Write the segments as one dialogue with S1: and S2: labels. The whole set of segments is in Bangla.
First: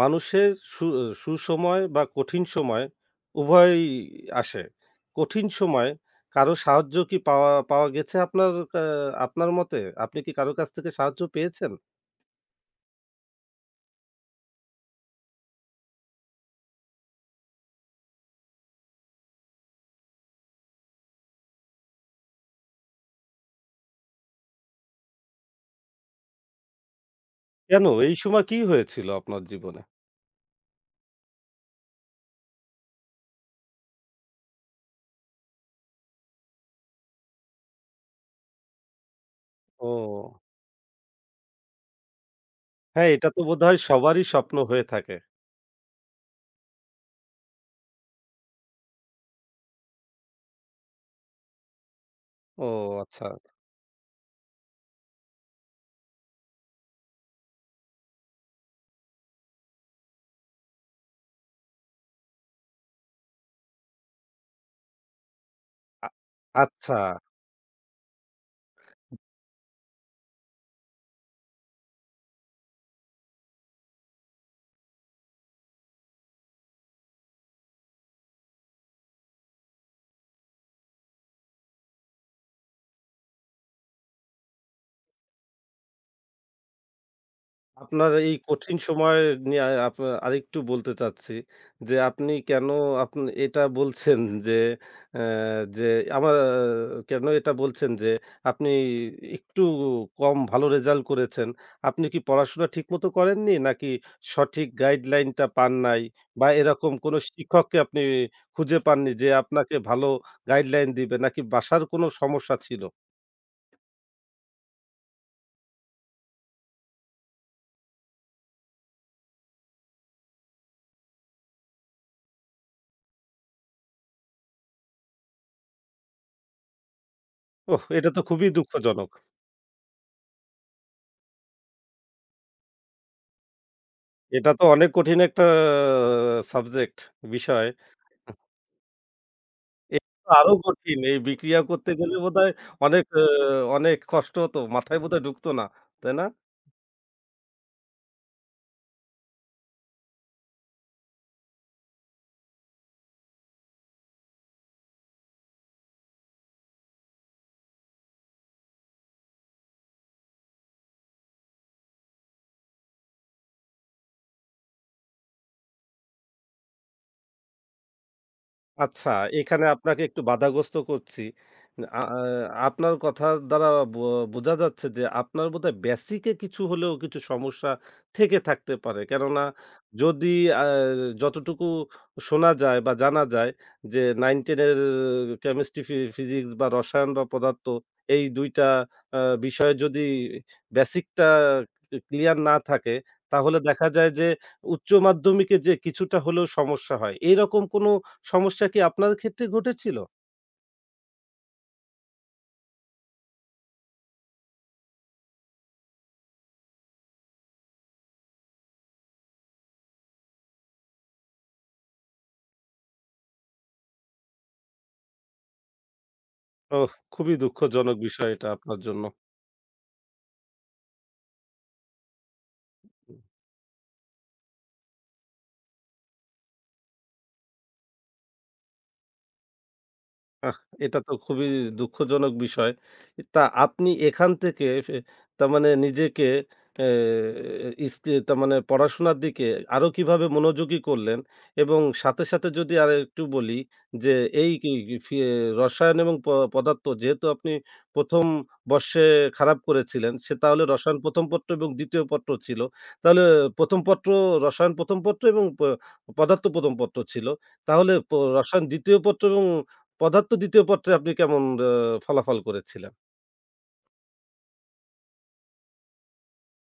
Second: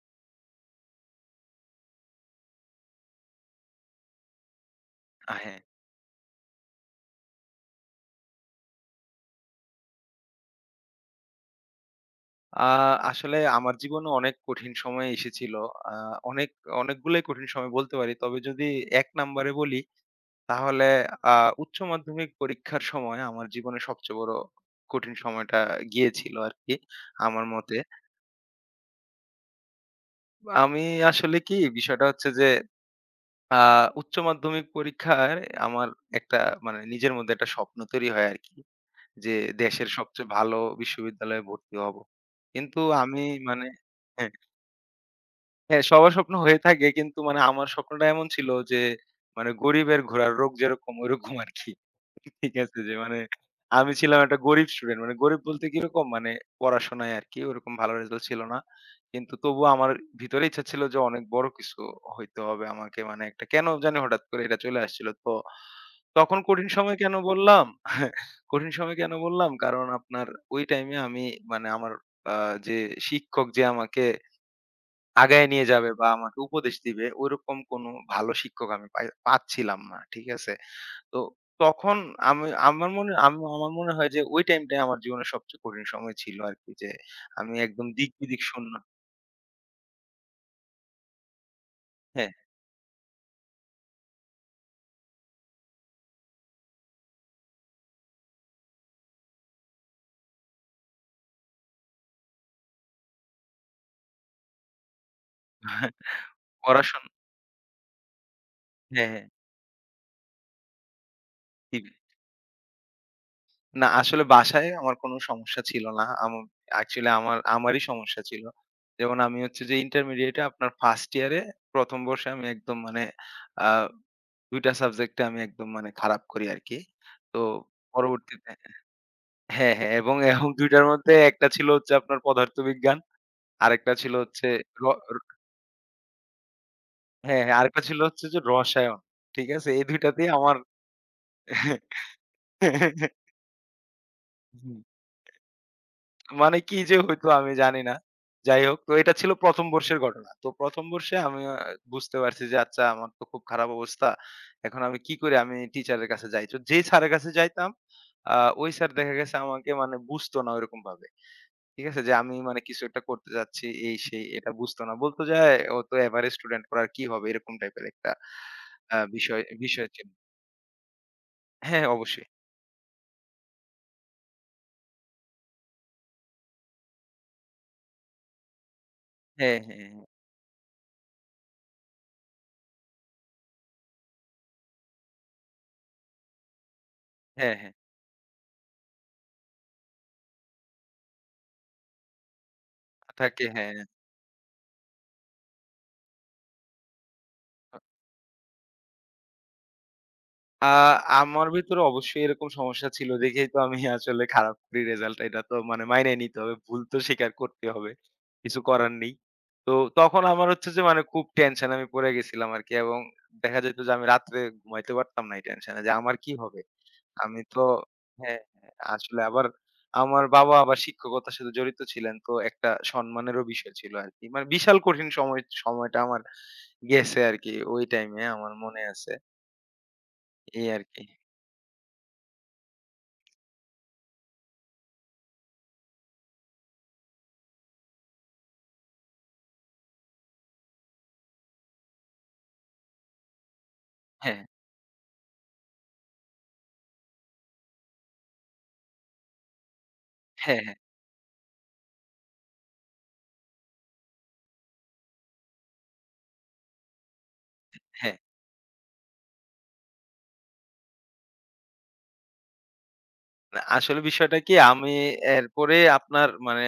S1: মানুষের সু সুসময় বা কঠিন সময় উভয়ই আসে। কঠিন
S2: হ্যাঁ।
S1: সময়ে কারো সাহায্য কি পাওয়া পাওয়া গেছে আপনার মতে? আপনি কি কারো কাছ থেকে সাহায্য পেয়েছেন?
S2: আ আসলে আমার জীবনে অনেক কঠিন সময় এসেছিল। আ অনেক অনেকগুলোই কঠিন সময় বলতে পারি। তবে যদি ১ নাম্বারে বলি, তাহলে আ উচ্চ মাধ্যমিক পরীক্ষার সময় আমার জীবনে সবচেয়ে বড় কঠিন সময়টা গিয়েছিল আরকি, আমার মতে।
S1: কেন? এই সময় কি হয়েছিল আপনার জীবনে?
S2: আমি আসলে কি, বিষয়টা হচ্ছে যে আ উচ্চ মাধ্যমিক পরীক্ষায় আমার একটা মানে নিজের মধ্যে একটা স্বপ্ন তৈরি হয় আরকি। যে দেশের সবচেয়ে
S1: ও!
S2: ভালো বিশ্ববিদ্যালয়ে ভর্তি হব। কিন্তু
S1: হ্যাঁ,
S2: আমি
S1: এটা তো
S2: মানে
S1: বোধহয় সবারই স্বপ্ন হয়ে থাকে।
S2: হ্যাঁ, সবার স্বপ্ন হয়ে থাকে, কিন্তু মানে আমার স্বপ্নটা এমন ছিল যে মানে গরিবের ঘোড়ার রোগ যেরকম ওইরকম আরকি। ঠিক
S1: ও
S2: আছে? যে মানে
S1: আচ্ছা।
S2: আমি ছিলাম একটা গরিব স্টুডেন্ট। মানে গরিব বলতে কিরকম মানে পড়াশোনায় আরকি ওরকম ভালো রেজাল্ট ছিল না। কিন্তু তবুও আমার ভিতরে ইচ্ছা ছিল যে অনেক বড় কিছু হইতে হবে আমাকে, মানে একটা কেন জানি হঠাৎ করে এটা চলে আসছিল। তো
S1: আ
S2: তখন কঠিন সময়
S1: আচ্ছা।
S2: কেন বললাম? কঠিন সময় কেন বললাম? কারণ আপনার ওই টাইমে আমি মানে আমার আ যে শিক্ষক যে আমাকে আগায় নিয়ে যাবে বা আমাকে উপদেশ দিবে, ওইরকম কোনো ভালো শিক্ষক আমি পাচ্ছিলাম না। ঠিক আছে? তো তখন আমি আমার মনে হয় যে ওই টাইমটাই আমার জীবনের সবচেয়ে কঠিন সময় ছিল আরকি, যে আমি একদম
S1: আপনার এই
S2: দিক-বিদিক শূন্য।
S1: কঠিন সময় নিয়ে আরেকটু বলতে চাচ্ছি যে,
S2: হ্যাঁ।
S1: আপনি এটা বলছেন যে, অ্যা যে আমার কেন এটা বলছেন যে, আপনি একটু কম ভালো রেজাল্ট করেছেন? আপনি কি পড়াশোনা ঠিকমতো করেননি? নাকি সঠিক গাইডলাইনটা পান নাই? বা এরকম
S2: পড়াশোনা।
S1: কোনো শিক্ষককে আপনি খুঁজে
S2: হ্যাঁ,
S1: পাননি
S2: হ্যাঁ।
S1: যে, আপনাকে ভালো গাইডলাইন দিবে? নাকি
S2: জি।
S1: বাসার কোনো সমস্যা ছিল?
S2: না, আসলে বাসায় আমার কোনো সমস্যা ছিল না। অ্যাকচুয়ালি আমারই সমস্যা ছিল। যেমন আমি হচ্ছে যে ইন্টারমিডিয়েটে আপনার ফার্স্ট ইয়ারে ১ম বর্ষে আমি একদম মানে আ ২ টা সাবজেক্টে আমি একদম মানে খারাপ করি আরকি। তো
S1: ওহ! এটা তো খুবই
S2: পরবর্তীতে,
S1: দুঃখজনক।
S2: হ্যাঁ, হ্যাঁ, এবং এবং ২ টার মধ্যে একটা ছিল হচ্ছে আপনার পদার্থবিজ্ঞান, আরেকটা ছিল হচ্ছে
S1: এটা তো
S2: র
S1: অনেক
S2: র
S1: কঠিন একটা সাবজেক্ট,
S2: হ্যাঁ, হ্যাঁ,
S1: বিষয়।
S2: আরেকটা ছিল হচ্ছে যে রসায়ন। ঠিক আছে? এই ২
S1: এটা তো
S2: টাতেই
S1: আরো
S2: আমার।
S1: কঠিন। এই বিক্রিয়া করতে গেলে বোধহয় অনেক, অ অনেক কষ্ট হতো। মাথায় বোধহয় ঢুকতো না। তাই না?
S2: মানে কি যে হইতো আমি জানি না। যাই হোক, তো এটা ছিল ১ম বর্ষের ঘটনা। তো ১ম বর্ষে আমি বুঝতে পারছি যে আচ্ছা, আমার তো খুব খারাপ অবস্থা। এখন আমি কি করি? আমি টিচারের কাছে যাই। তো যেই স্যারের কাছে যাইতাম, আ ওই স্যার দেখা গেছে আমাকে মানে বুঝতো না ওইরকমভাবে। ঠিক আছে? যে আমি মানে কিছু একটা করতে যাচ্ছি, এই সেই এটা বুঝতো না। বলতো যে, "এ, ও তো এভারেজ স্টুডেন্ট, ওর আর কি হবে?" এরকম টাইপের একটা আ
S1: আচ্ছা,
S2: বিষয়
S1: এখানে
S2: বিষয়
S1: আপনাকে
S2: ছিল।
S1: একটু বাধাগ্রস্ত করছি।
S2: হ্যাঁ,
S1: আ আ
S2: অবশ্যই।
S1: আপনার কথার দ্বারা বো বোঝা যাচ্ছে যে আপনার বোধহয় বেসিক এ কিছু হলেও কিছু সমস্যা থেকে থাকতে পারে। কেননা
S2: হ্যাঁ, হ্যাঁ, হ্যাঁ।
S1: যদি আ যতটুকু শোনা যায় বা জানা যায় যে 9-10 এর কেমিস্ট্রি, ফিজিক্স বা রসায়ন বা
S2: হ্যাঁ,
S1: পদার্থ
S2: হ্যাঁ।
S1: এই ২ টা আ বিষয়ে যদি বেসিকটা ক্লিয়ার না থাকে
S2: থাকে,
S1: তাহলে
S2: হ্যাঁ। হ্যাঁ।
S1: দেখা যায় যে উচ্চ মাধ্যমিকে যে কিছুটা হলেও সমস্যা হয়। এরকম কোনো সমস্যা কি আপনার ক্ষেত্রে ঘটেছিল?
S2: আ আমার ভেতরে অবশ্যই এরকম সমস্যা ছিল, দেখেই তো আমি আসলে খারাপ করি রেজাল্ট। এটা তো মানে মাইনায় নিতে হবে। ভুল তো স্বীকার করতে হবে। কিছু করার নেই। তো তখন আমার হচ্ছে যে মানে খুব টেনশন আমি পড়ে গেছিলাম আরকি, এবং দেখা যেত যে আমি রাত্রে ঘুমাইতে পারতাম না এই টেনশনে যে আমার কি হবে?
S1: ওহ! খুবই
S2: আমি তো,
S1: দুঃখজনক বিষয়
S2: হ্যাঁ,
S1: এটা
S2: হ্যাঁ,
S1: আপনার জন্য।
S2: আসলে আবার আমার বাবা আবার শিক্ষকতার সাথে জড়িত ছিলেন। তো একটা সম্মানেরও বিষয় ছিল আরকি। মানে বিশাল কঠিন সময়টা আমার গেছে আরকি। ওই টাইমে আমার মনে আছে।
S1: আহ!
S2: এই
S1: এটা
S2: আরকি।
S1: তো খুবই দুঃখজনক বিষয়। তা আপনি এখান থেকে তার মানে নিজেকে এ ইসকে তার মানে পড়াশোনার দিকে আরো কিভাবে মনোযোগী করলেন? এবং সাথে, সাথে যদি আরেকটু বলি যে
S2: হ্যাঁ।
S1: এই কি ফি রসায়ন এবং পদার্থ যেহেতু আপনি ১ম বর্ষে খারাপ করেছিলেন, তাহলে
S2: হ্যাঁ, হ্যাঁ,
S1: রসায়ন ১ম পত্র এবং ২য় পত্র ছিল। তাহলে ১ম পত্র রসায়ন ১ম পত্র এবং পদার্থ ১ম পত্র ছিল। তাহলে
S2: হ্যাঁ।
S1: রসায়ন ২য় পত্র এবং পদার্থ ২য় পত্রে আপনি কেমন আ ফলাফল করেছিলেন?
S2: না, আসলে বিষয়টা কি, আমি এরপরে আপনার মানে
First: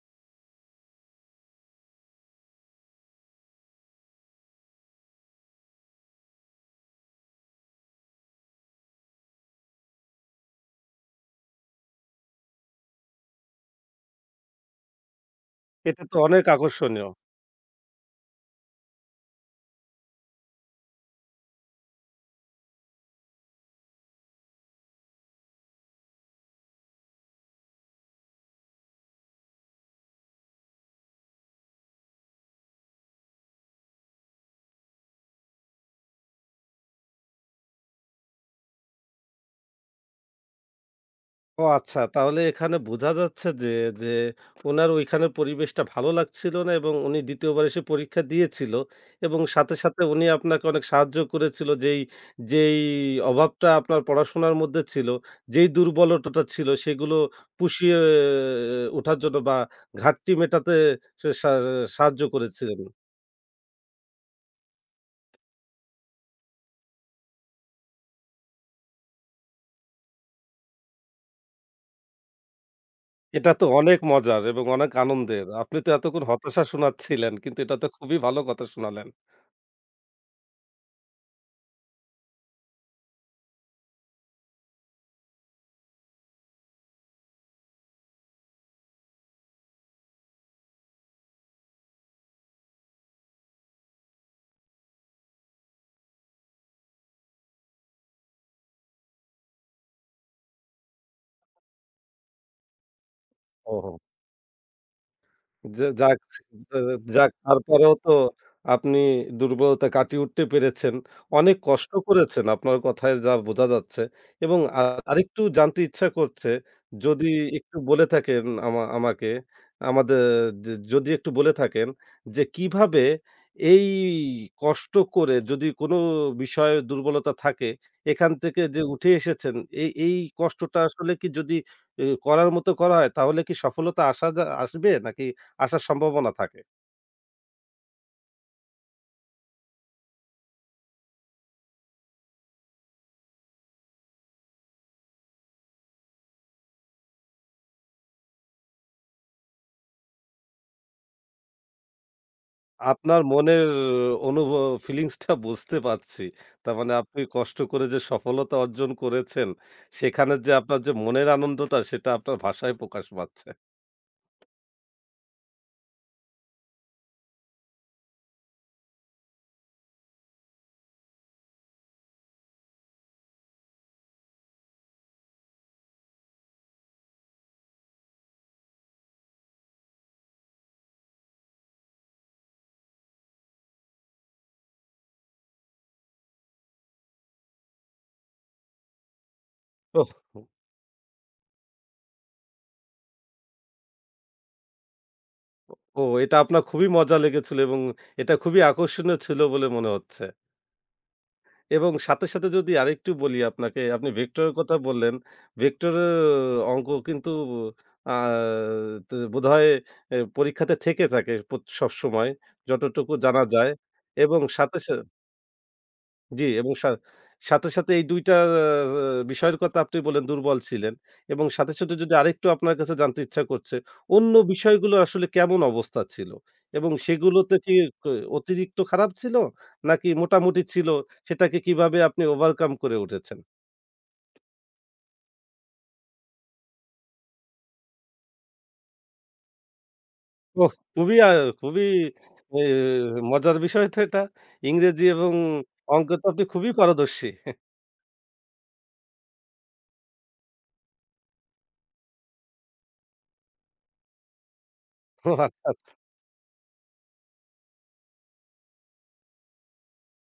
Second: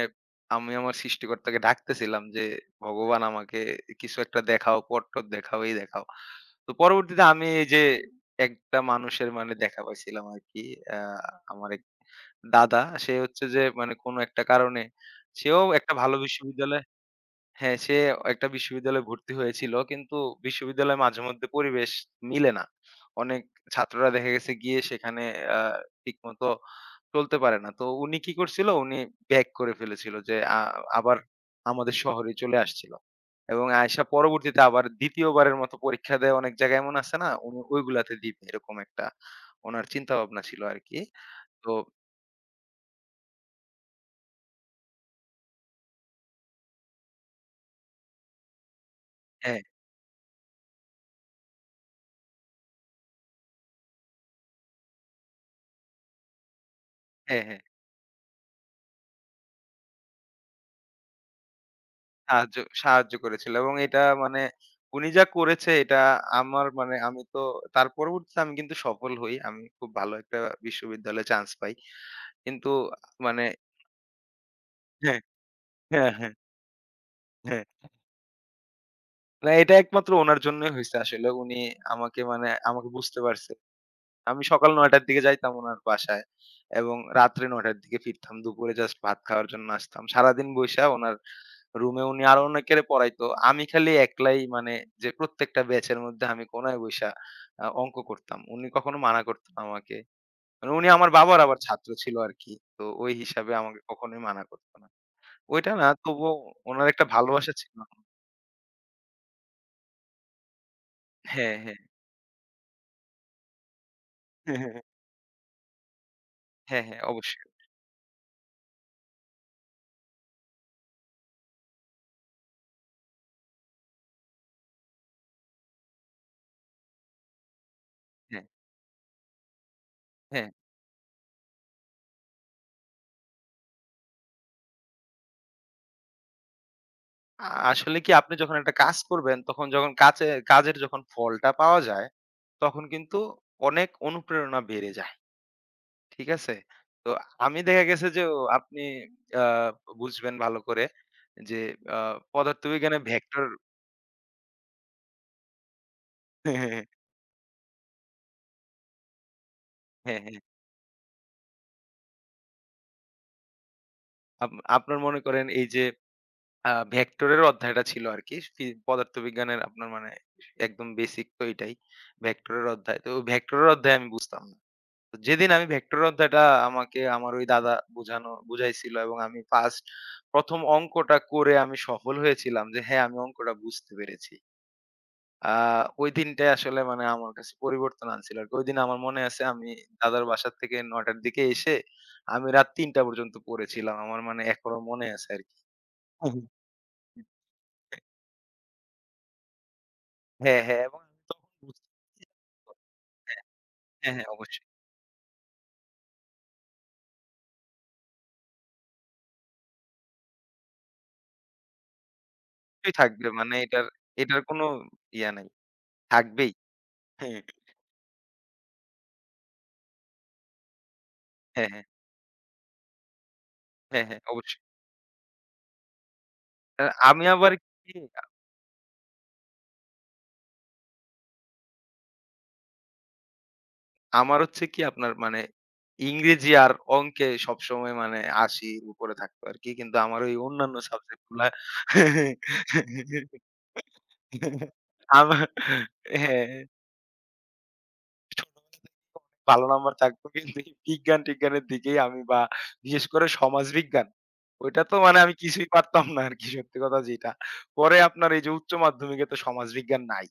S2: আমি আমার সৃষ্টিকর্তাকে ডাকতেছিলাম যে, "ভগবান আমাকে কিছু একটা দেখাও, পথ-টথ দেখাও, এই দেখাও।" তো পরবর্তীতে আমি এই যে একটা মানুষের মানে দেখা পাইছিলাম আরকি। আ আমার এক দাদা, সে হচ্ছে যে মানে কোনো একটা কারণে সেও একটা
S1: এটা তো
S2: ভালো
S1: অনেক
S2: বিশ্ববিদ্যালয়ে।
S1: আকর্ষণীয়।
S2: হ্যাঁ, সে একটা বিশ্ববিদ্যালয়ে ভর্তি হয়েছিল। কিন্তু বিশ্ববিদ্যালয়ে মাঝে মধ্যে পরিবেশ মিলে না। অনেক ছাত্ররা দেখা গেছে গিয়ে সেখানে আ ঠিকমতো চলতে পারে না। তো উনি কি করছিল? উনি ব্যাক করে ফেলেছিল, যে আবার আমাদের শহরে চলে আসছিল। এবং আইসা পরবর্তীতে আবার ২য় বারের মতো পরীক্ষা দেয়, অনেক জায়গায় এমন আছে না? উনি ওইগুলাতে দিবে, এরকম একটা উনার চিন্তাভাবনা ছিল আরকি।
S1: ও
S2: তো
S1: আচ্ছা, তাহলে এখানে বোঝা যাচ্ছে যে উনার ওইখানের পরিবেশটা ভালো লাগছিল না এবং উনি ২য় বার এসে পরীক্ষা দিয়েছিল এবং
S2: হ্যাঁ,
S1: সাথে, সাথে উনি আপনাকে অনেক সাহায্য করেছিল। যেই অভাবটা আপনার পড়াশোনার মধ্যে ছিল, যেই দুর্বলতাটা ছিল সেগুলো
S2: হ্যাঁ, হ্যাঁ।
S1: পুষিয়ে ওঠার জন্য বা ঘাটতি মেটাতে সে সা সাহায্য
S2: সাহায্য
S1: করেছিলেন।
S2: সাহায্য করেছিল, এবং এটা মানে উনি যা করেছে এটা আমার মানে, আমি তো তার পরবর্তীতে আমি কিন্তু সফল হই। আমি খুব ভালো একটা বিশ্ববিদ্যালয়ে চান্স পাই। কিন্তু মানে
S1: এটা তো অনেক মজার এবং অনেক
S2: হ্যাঁ,
S1: আনন্দের। আপনি তো
S2: হ্যাঁ,
S1: এতক্ষণ
S2: হ্যাঁ,
S1: হতাশা শোনাচ্ছিলেন, কিন্তু
S2: হ্যাঁ।
S1: এটা তো খুবই ভালো কথা শোনালেন।
S2: না, এটা একমাত্র উনার জন্যই হইছে আসলে। উনি আমাকে মানে আমাকে বুঝতে পারছে। আমি সকাল ৯ টার দিকে যাইতাম উনার বাসায়, এবং রাত্রে ৯ টার দিকে ফিরতাম। দুপুরে জাস্ট ভাত খাওয়ার জন্য আসতাম। সারাদিন বইসা উনার রুমে উনি আরো অনেকেরে পড়াইতো। আমি খালি একলাই মানে যে প্রত্যেকটা ব্যাচের মধ্যে আমি কোনায় বইসা অঙ্ক করতাম। উনি কখনো মানা করতো না আমাকে। মানে উনি আমার বাবার আবার ছাত্র ছিল আরকি। তো ওই হিসাবে আমাকে
S1: ওহো!
S2: কখনোই মানা করতো না। ওইটা
S1: যা
S2: না,
S1: যাক
S2: তবুও
S1: আ
S2: ওনার একটা
S1: যাক
S2: ভালোবাসা ছিল।
S1: তারপরেও তো আপনি দুর্বলতা কাটিয়ে উঠতে পেরেছেন।
S2: হ্যাঁ,
S1: অনেক
S2: হ্যাঁ।
S1: কষ্ট করেছেন আপনার কথায় যা বোঝা যাচ্ছে এবং আরেকটু জানতে ইচ্ছা করছে
S2: হ্যাঁ, হ্যাঁ,
S1: যদি
S2: অবশ্যই।
S1: একটু বলে থাকেন আমা আমাকে আমাদের য যদি একটু বলে থাকেন যে কিভাবে এই কষ্ট করে যদি কোনো বিষয়ে দুর্বলতা থাকে এখান
S2: হ্যাঁ,
S1: থেকে যে উঠে এসেছেন এই এই
S2: হ্যাঁ।
S1: কষ্টটা আসলে কি যদি করার মতো করা হয় তাহলে কি সফলতা আসা যা আসবে নাকি আসার সম্ভাবনা থাকে।
S2: আ আসলে কি, আপনি যখন একটা কাজ করবেন তখন যখন কাজের যখন ফলটা পাওয়া যায়, তখন কিন্তু অনেক অনুপ্রেরণা বেড়ে যায়। ঠিক আছে? তো আমি দেখা গেছে যে ও, আপনি আ বুঝবেন ভালো করে যে আ পদার্থবিজ্ঞানে
S1: আপনার
S2: ভেক্টর।
S1: মনের অনুভ ফিলিংসটা বুঝতে পারছি। তার মানে আপনি কষ্ট করে যে সফলতা অর্জন করেছেন,
S2: হ্যাঁ,
S1: সেখানে
S2: হ্যাঁ।
S1: যে আপনার যে মনের আনন্দটা সেটা আপনার ভাষায় প্রকাশ পাচ্ছে।
S2: আপ আপনার মনে করেন এই যে ভেক্টরের অধ্যায়টা ছিল আরকি। পদার্থবিজ্ঞানের আপনার মানে একদম বেসিক তো এটাই। ভেক্টরের অধ্যায়। তো ভেক্টরের অধ্যায় আমি বুঝতাম না। তো যেদিন আমি ভেক্টরের অধ্যায়টা আমাকে আমার ওই দাদা বুঝাইছিল, এবং আমি ১ম অঙ্কটা করে আমি সফল হয়েছিলাম যে হ্যাঁ, আমি অঙ্কটা বুঝতে পেরেছি। আ ওই দিনটাই আসলে মানে আমার কাছে পরিবর্তন আনছিল আরকি। ওইদিন আমার মনে আছে, আমি
S1: ওহ!
S2: দাদার বাসা থেকে ৯ টার দিকে এসে আমি রাত ৩ টা পর্যন্ত পড়েছিলাম। আমার মানে এখনো মনে আছে আরকি।
S1: ও
S2: হু,
S1: এটা
S2: হু।
S1: আপনার খুবই মজা লেগেছিল এবং এটা খুবই আকর্ষণীয় ছিল বলে মনে হচ্ছে।
S2: হ্যাঁ, হ্যাঁ, এবং আমি তখন
S1: এবং
S2: বুঝতে,
S1: সাথে, সাথে যদি আরেকটু বলি
S2: হ্যাঁ,
S1: আপনাকে, আপনি
S2: হ্যাঁ, হ্যাঁ
S1: ভেক্টরের
S2: অবশ্যই
S1: কথা বললেন। ভেক্টরের অঙ্ক কিন্তু আ তে বোধহয় পরীক্ষাতে থেকে থাকে সবসময় যতটুকু
S2: থাকবে।
S1: জানা
S2: মানে
S1: যায়
S2: এটার
S1: এবং
S2: এটার কোনো
S1: সাথে
S2: ইয়া নাই।
S1: জি,
S2: থাকবেই।
S1: এবং
S2: হ্যাঁ,
S1: সাথে, সাথে এই ২ টা আ বিষয়ের কথা আপনি বললেন দুর্বল ছিলেন এবং
S2: হ্যাঁ,
S1: সাথে,
S2: হ্যাঁ,
S1: সাথে যদি আরেকটু আপনার কাছে জানতে ইচ্ছা করছে,
S2: হ্যাঁ, হ্যাঁ
S1: অন্য
S2: অবশ্যই।
S1: বিষয়গুলো আসলে কেমন অবস্থা ছিল?
S2: আ
S1: এবং
S2: আমি আবার
S1: সেগুলোতে কি
S2: কি,
S1: ক অতিরিক্ত খারাপ ছিল? নাকি মোটামুটি ছিল? সেটাকে কিভাবে আপনি ওভারকাম করে উঠেছেন?
S2: আমার হচ্ছে কি, আপনার মানে ইংরেজি আর অঙ্কে সবসময় মানে ৮০ উপরে থাকতো আরকি। কিন্তু আমার ওই
S1: ওহ!
S2: অন্যান্য সাবজেক্ট গুলা
S1: খুবই এ মজার বিষয় তো এটা। ইংরেজি এবং
S2: আমার,
S1: অঙ্কে তো আপনি
S2: হ্যাঁ,
S1: খুবই পারদর্শী।
S2: ভালো নাম্বার থাকতো, কিন্তু বিজ্ঞান-টিজ্ঞানের দিকেই আমি বা বিশেষ করে সমাজবিজ্ঞান। ওইটা তো মানে
S1: ও
S2: আমি
S1: আচ্ছা,
S2: কিছুই
S1: আচ্ছা।
S2: পারতাম না আরকি, সত্যি কথা যেটা। পরে আপনার এই যে উচ্চ মাধ্যমিকে তো সমাজবিজ্ঞান নাই।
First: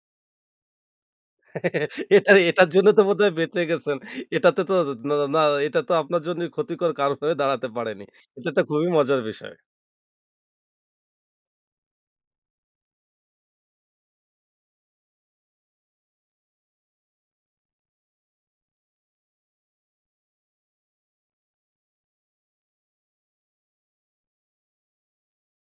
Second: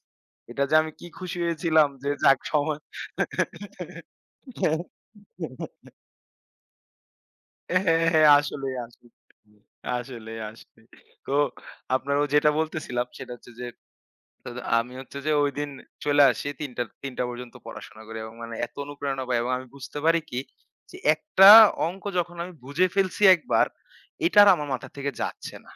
S2: এটা যে আমি কি খুশি হয়েছিলাম যে যাক
S1: এটার
S2: সমা।
S1: জন্য তো বোধহয় বেঁচে গেছেন। এটাতে তো না, না এটা তো আপনার জন্য ক্ষতিকর কারণ হয়ে দাঁড়াতে
S2: হ্যাঁ,
S1: পারেনি।
S2: হ্যাঁ। হ্যাঁ,
S1: এটা তো
S2: আসলেই,
S1: খুবই
S2: আসলেই।
S1: মজার বিষয়।
S2: আসলেই, আসলেই। তো আপনারও যেটা বলতেছিলাম সেটা হচ্ছে যে, তো আমি হচ্ছে যে ঐদিন চলে আসি, ৩টা পর্যন্ত পড়াশোনা করি, এবং মানে এত অনুপ্রেরণা পাই এবং আমি বুঝতে পারি কি, যে একটা অঙ্ক যখন আমি বুঝে ফেলছি একবার, এটা আর আমার মাথা থেকে যাচ্ছে না।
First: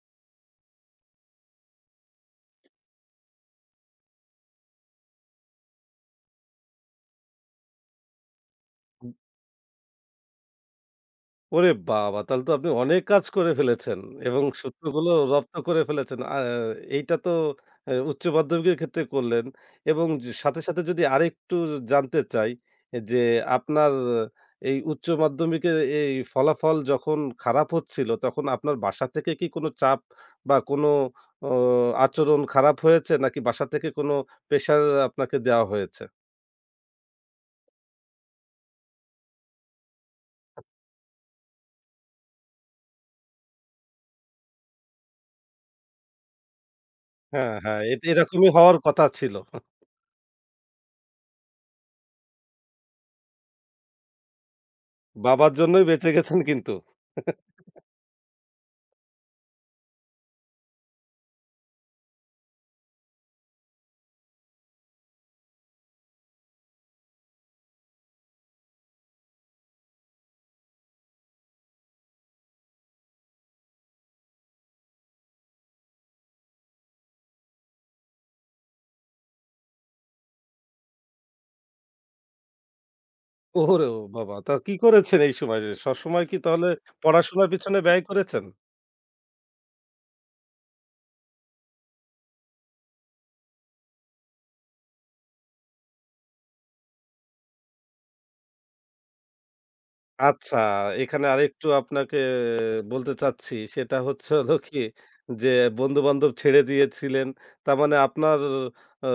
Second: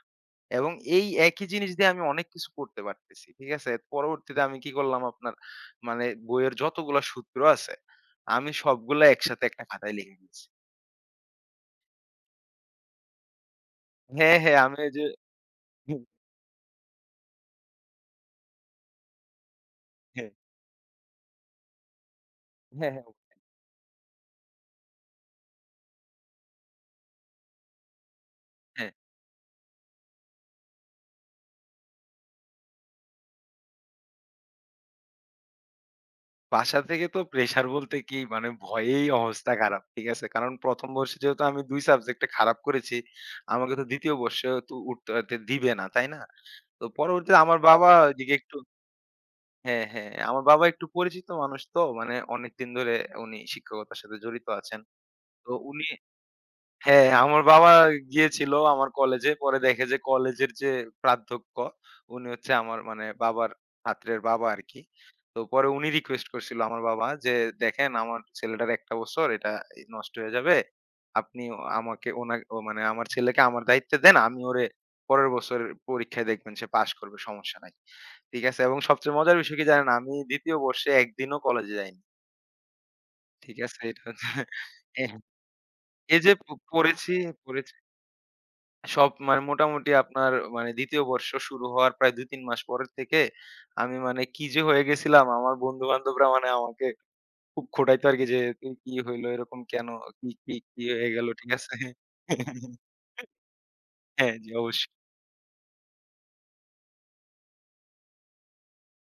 S2: এবং এই একই জিনিস দিয়ে আমি অনেক কিছু করতে পারতেছি। ঠিক আছে? পরবর্তীতে আমি কি করলাম আপনার, মানে বইয়ের যতগুলা সূত্র আছে আমি সবগুলা একসাথে একটা খাতায় লিখে নিয়েছি।
S1: ওরে বাবা! তাহলে তো আপনি অনেক কাজ করে ফেলেছেন
S2: হ্যাঁ,
S1: এবং
S2: হ্যাঁ। আমি ওই যে,
S1: সূত্রগুলো রপ্ত করে ফেলেছেন। এইটা তো উচ্চ মাধ্যমিকের ক্ষেত্রে করলেন এবং
S2: হ্যাঁ,
S1: যে সাথে, সাথে যদি আরেকটু জানতে চাই
S2: হ্যাঁ, হ্যাঁ,
S1: যে আপনার এই উচ্চ মাধ্যমিকের এই ফলাফল যখন খারাপ হচ্ছিল, তখন আপনার
S2: হ্যাঁ।
S1: বাসা থেকে কি কোনো চাপ বা কোনো অ আচরণ খারাপ হয়েছে নাকি বাসা থেকে কোনো প্রেশার আপনাকে দেওয়া হয়েছে?
S2: বাসা থেকে তো প্রেশার বলতে কি মানে ভয়েই অবস্থা খারাপ। ঠিক আছে? কারণ ১ম বর্ষে যেহেতু আমি ২ সাবজেক্টে খারাপ করেছি, আমাকে তো ২য় বর্ষে তো উঠতে দিবে না, তাই না? তো পরবর্তীতে
S1: হ্যাঁ,
S2: আমার
S1: হ্যাঁ,
S2: বাবা, আচ্ছা। ওইদিকে
S1: এরকমই
S2: একটু,
S1: হওয়ার কথা ছিল।
S2: হ্যাঁ, হ্যাঁ, আমার বাবা একটু পরিচিত মানুষ, তো মানে অনেকদিন ধরে উনি শিক্ষকতার সাথে জড়িত আছেন। তো
S1: বাবার
S2: উনি,
S1: জন্যই বেঁচে গেছেন কিন্তু।
S2: হ্যাঁ, আমার বাবা গিয়েছিল আমার কলেজে। পরে দেখে যে কলেজের যে প্রাধ্যক্ষ, উনি হচ্ছে আমার মানে বাবার ছাত্রের বাবা আরকি। তো পরে উনি রিকোয়েস্ট করছিল আমার বাবা যে, "দেখেন, আমার ছেলেটার ১ টা বছর এই নষ্ট হয়ে যাবে। আপনি আমাকে ওনা ও মানে আমার ছেলেকে আমার দায়িত্বে দেন। আমি ওরে পরের বছর পরীক্ষায় দেখবেন সে পাস করবে, সমস্যা নাই।" ঠিক আছে? এবং সবচেয়ে মজার বিষয় কি জানেন? আমি ২য় বর্ষে ১ দিনও কলেজে যাইনি। ঠিক আছে?
S1: ওরে
S2: এটা হচ্ছে,
S1: বাবা! তা কি
S2: হ্যাঁ,
S1: করেছেন এই সময়?
S2: এই
S1: সবসময়
S2: যে
S1: কি
S2: প
S1: তাহলে
S2: পড়েছি
S1: পড়াশোনার
S2: পড়েছি
S1: পিছনে ব্যয় করেছেন?
S2: সব, মানে মোটামুটি আপনার মানে ২য় বর্ষ শুরু হওয়ার প্রায় ২-৩ মাস পরের থেকে আমি মানে কি যে হয়ে গেছিলাম, আমার বন্ধু-বান্ধবরা মানে আমাকে খুব খোঁটাইতো আরকি যে, "তুই, কি হইলো? এরকম কেন? কি, কি,
S1: আচ্ছা,
S2: কি হয়ে
S1: এখানে
S2: গেল?" ঠিক
S1: আরেকটু
S2: আছে?
S1: আপনাকে বলতে চাচ্ছি সেটা
S2: হ্যাঁ, জি,
S1: হলো কি
S2: অবশ্যই।
S1: যে বন্ধু-বান্ধব ছেড়ে দিয়েছিলেন। তার মানে আপনার আ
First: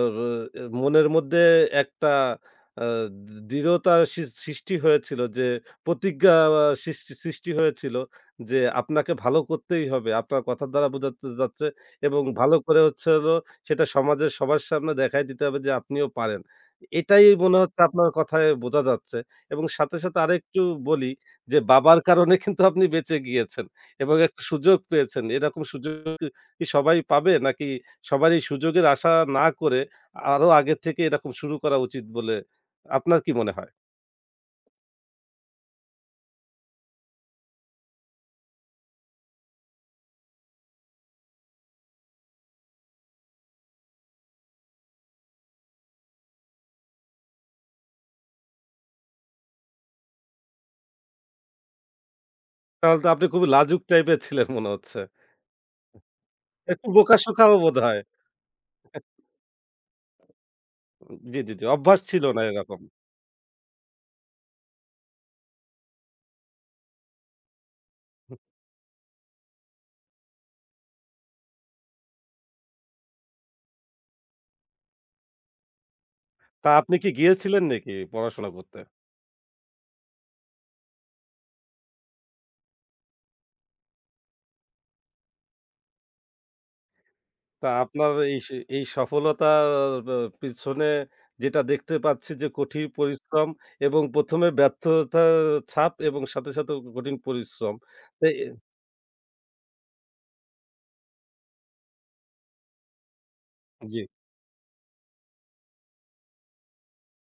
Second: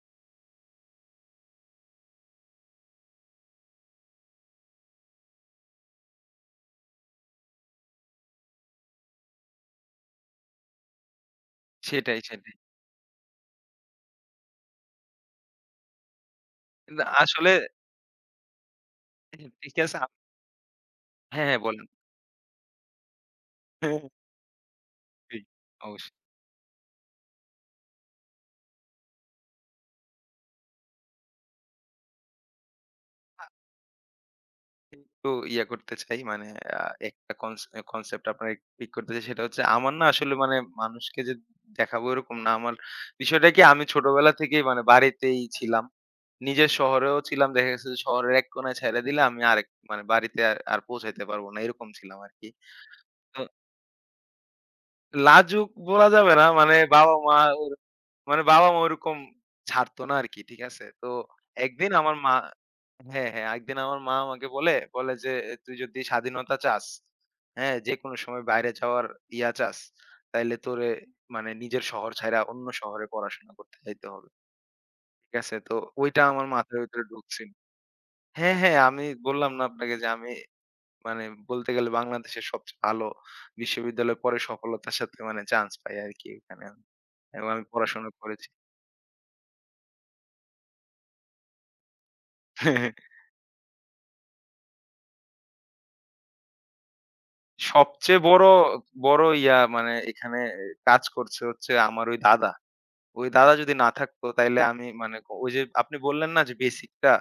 S1: মনের মধ্যে একটা আ দৃঢ়তা সৃষ্টি হয়েছিল যে প্রতিজ্ঞা সৃষ্টি হয়েছিল যে আপনাকে ভালো করতেই হবে। আপনার কথার দ্বারা বোঝাতে যাচ্ছে
S2: সেটাই,
S1: এবং ভালো
S2: সেটাই।
S1: করে হলো সেটা সমাজের সবার সামনে দেখায় দিতে হবে যে আপনিও পারেন।
S2: কিন্তু
S1: এটাই
S2: আসলে
S1: মনে হচ্ছে আপনার কথায় বোঝা যাচ্ছে। এবং
S2: ঠিক
S1: সাথে,
S2: আছে,
S1: সাথে আরেকটু বলি
S2: হ্যাঁ,
S1: যে
S2: হ্যাঁ, বলেন।
S1: বাবার কারণে কিন্তু আপনি বেঁচে গিয়েছেন
S2: হ্যাঁ,
S1: এবং একটা সুযোগ পেয়েছেন।
S2: জি,
S1: এরকম সুযোগ
S2: অবশ্যই।
S1: কি সবাই পাবে? নাকি সবার এই সুযোগের আশা না করে আরো আগে থেকে এরকম শুরু করা উচিত বলে আপনার কি মনে হয়?
S2: একটু ইয়া করতে চাই মানে, আ একটা কনসেপ্ট আপনার পিক করতে চাই, সেটা হচ্ছে আমার না, আসলে মানে মানুষকে যে দেখাবো এরকম না। আমার বিষয়টা কি, আমি ছোটবেলা থেকেই মানে বাড়িতেই ছিলাম। নিজের শহরেও ছিলাম। দেখা গেছে যে শহরের এক কোণায় ছাইড়া দিলে আমি আরেক মানে বাড়িতে আর পৌঁছাইতে পারবো না। এরকম ছিলাম আরকি।
S1: তাহলে তো আপনি
S2: তো
S1: খুবই লাজুক টাইপের ছিলেন মনে হচ্ছে।
S2: লাজুক বলা যাবে না। মানে
S1: একটু
S2: বাবা-মা,
S1: বোকা-শোখাও বোধহয়।
S2: মানে বাবা মা ওরকম ছাড়তো না আরকি। ঠিক আছে? তো
S1: জি, জি, জি।
S2: একদিন
S1: অভ্যাস
S2: আমার
S1: ছিল
S2: মা,
S1: না এরকম।
S2: হ্যাঁ, হ্যাঁ। একদিন আমার মা আমাকে বলে যে, "এ, তুই যদি স্বাধীনতা চাস, হ্যাঁ? যেকোনো সময় বাইরে যাওয়ার ইয়া চাস, তাইলে তোরে মানে নিজের শহর ছাইড়া অন্য শহরে পড়াশোনা করতে যাইতে হবে।" ঠিক আছে? তো ওইটা আমার
S1: তা
S2: মাথার
S1: আপনি
S2: ভিতরে
S1: কি
S2: ঢুকছিল।
S1: গিয়েছিলেন নাকি পড়াশোনা
S2: হ্যাঁ, হ্যাঁ।
S1: করতে?
S2: আমি বললাম না আপনাকে যে আমি, মানে বলতে গেলে বাংলাদেশের সবচেয়ে ভালো বিশ্ববিদ্যালয়ে পরে সফলতার সাথে মানে চান্স পাই আরকি ওখানে আমি। এবং আমি
S1: তা
S2: পড়াশোনা
S1: আপনার
S2: করেছি।
S1: এই সফলতার ব পিছনে যেটা দেখতে পাচ্ছি যে কঠিন পরিশ্রম এবং ১ম ব্যর্থতার ছাপ এবং সাথে, সাথে কঠিন পরিশ্রম।
S2: সবচেয়ে
S1: তো
S2: বড়, বড় ইয়া মানে এখানে কাজ করছে হচ্ছে আমার ওই দাদা। ওই দাদা যদি না
S1: জি।
S2: থাকতো তাইলে আমি মানে ওই যে আপনি বললেন না যে বেসিকটা,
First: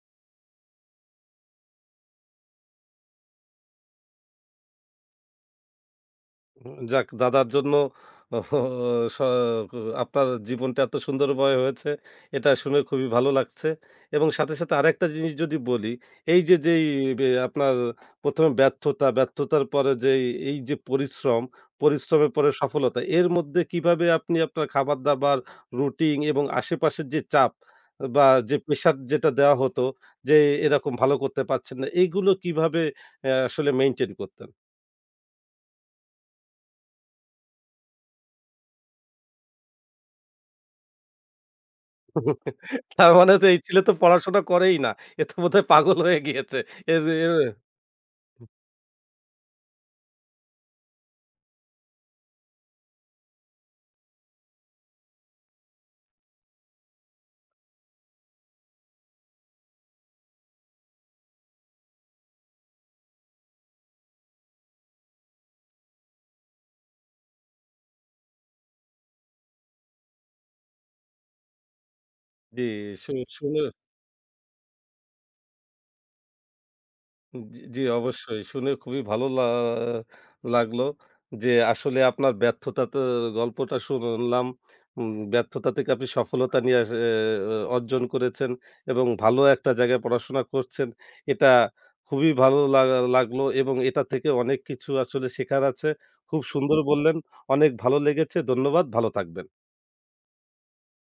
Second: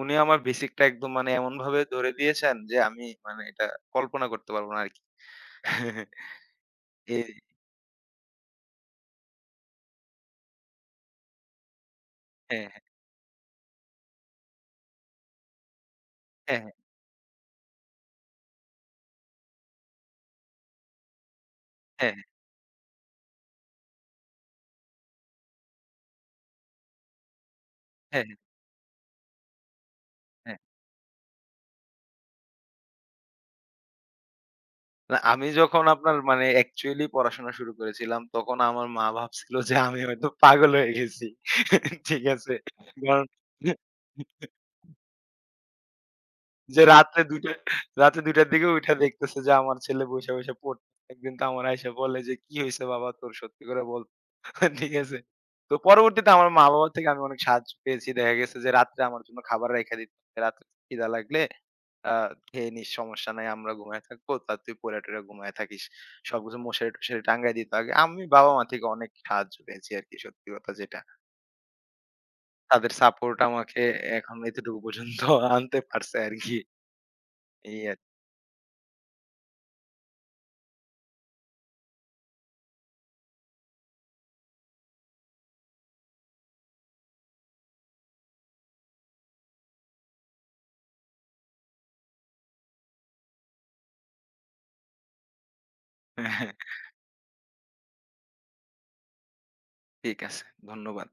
S2: উনি আমার বেসিকটা একদম মানে এমনভাবে ধরে দিয়েছেন যে আমি মানে এটা কল্পনা করতে পারব না আরকি।
S1: যাক
S2: এই,
S1: দাদার জন্য স আপনার জীবনটা এত সুন্দরময় হয়েছে এটা
S2: হ্যাঁ,
S1: শুনে খুবই ভালো লাগছে এবং সাথে, সাথে আরেকটা জিনিস যদি বলি, এই যে
S2: হ্যাঁ,
S1: যেই আপনার ১ম ব্যর্থতা, ব্যর্থতার পরে যেই এই যে পরিশ্রম,
S2: হ্যাঁ,
S1: পরিশ্রমের পরে সফলতা এর মধ্যে কিভাবে আপনি আপনার খাবার-দাবার, রুটিন এবং আশেপাশের যে চাপ বা
S2: হ্যাঁ,
S1: যে প্রেশার যেটা দেওয়া হতো যে
S2: হ্যাঁ।
S1: এরকম ভালো করতে পারছেন না, এগুলো কিভাবে আসলে মেইনটেইন করতেন?
S2: না, আমি যখন আপনার মানে অ্যাকচুয়ালি পড়াশোনা শুরু করেছিলাম তখন আমার মা ভাবছিল যে আমি হয়তো পাগল হয়ে গেছি। ঠিক আছে?
S1: তার
S2: কারণ
S1: মানে তো এই ছেলে তো পড়াশোনা করেই না। এ তো বোধহয় পাগল হয়ে গিয়েছে।
S2: যে
S1: এর
S2: রাত্রে ২ টা
S1: এর
S2: রাতে ২ টার দিকে উইঠা দেখতেছে যে আমার ছেলে বইসা, বইসা পড়তেছে। একদিন তো আমার আইসা বলে যে, "কি হইছে বাবা তোর? সত্যি করে বল।" ঠিক আছে? তো পরবর্তীতে আমার মা-বাবা থেকে আমি অনেক সাহায্য পেয়েছি। দেখা গেছে যে রাত্রে আমার জন্য খাবার রাইখা দিত। রাত্রে খিদা লাগলে, আ "খেয়ে নিস, সমস্যা নাই। আমরা ঘুমায় থাকবো। তা তুই পইড়া-টইড়া ঘুমায় থাকিস।" সবকিছু মশারি-টশারি টাঙ্গায় দিত আগে। আমি বাবা-মা থেকে অনেক সাহায্য পেয়েছি আরকি, সত্যি কথা যেটা।
S1: জি,
S2: তাদের
S1: শু
S2: সাপোর্ট
S1: শুনে
S2: আমাকে এখন এতটুকু পর্যন্ত আনতে পারছে আরকি।
S1: জি, জি
S2: এই আর
S1: অবশ্যই। শুনে খুবই ভালো লাগলো যে আসলে আপনার ব্যর্থতাতে গল্পটা শুনলাম। ব্যর্থতা থেকে আপনি সফলতা নিয়ে আস এ অর্জন করেছেন এবং ভালো একটা জায়গায় পড়াশোনা করছেন। এটা খুবই ভালো লাগলো এবং এটা থেকে অনেক কিছু আসলে শেখার আছে। খুব
S2: কি।
S1: সুন্দর বললেন। অনেক ভালো লেগেছে। ধন্যবাদ। ভালো থাকবেন।
S2: ঠিক আছে। ধন্যবাদ।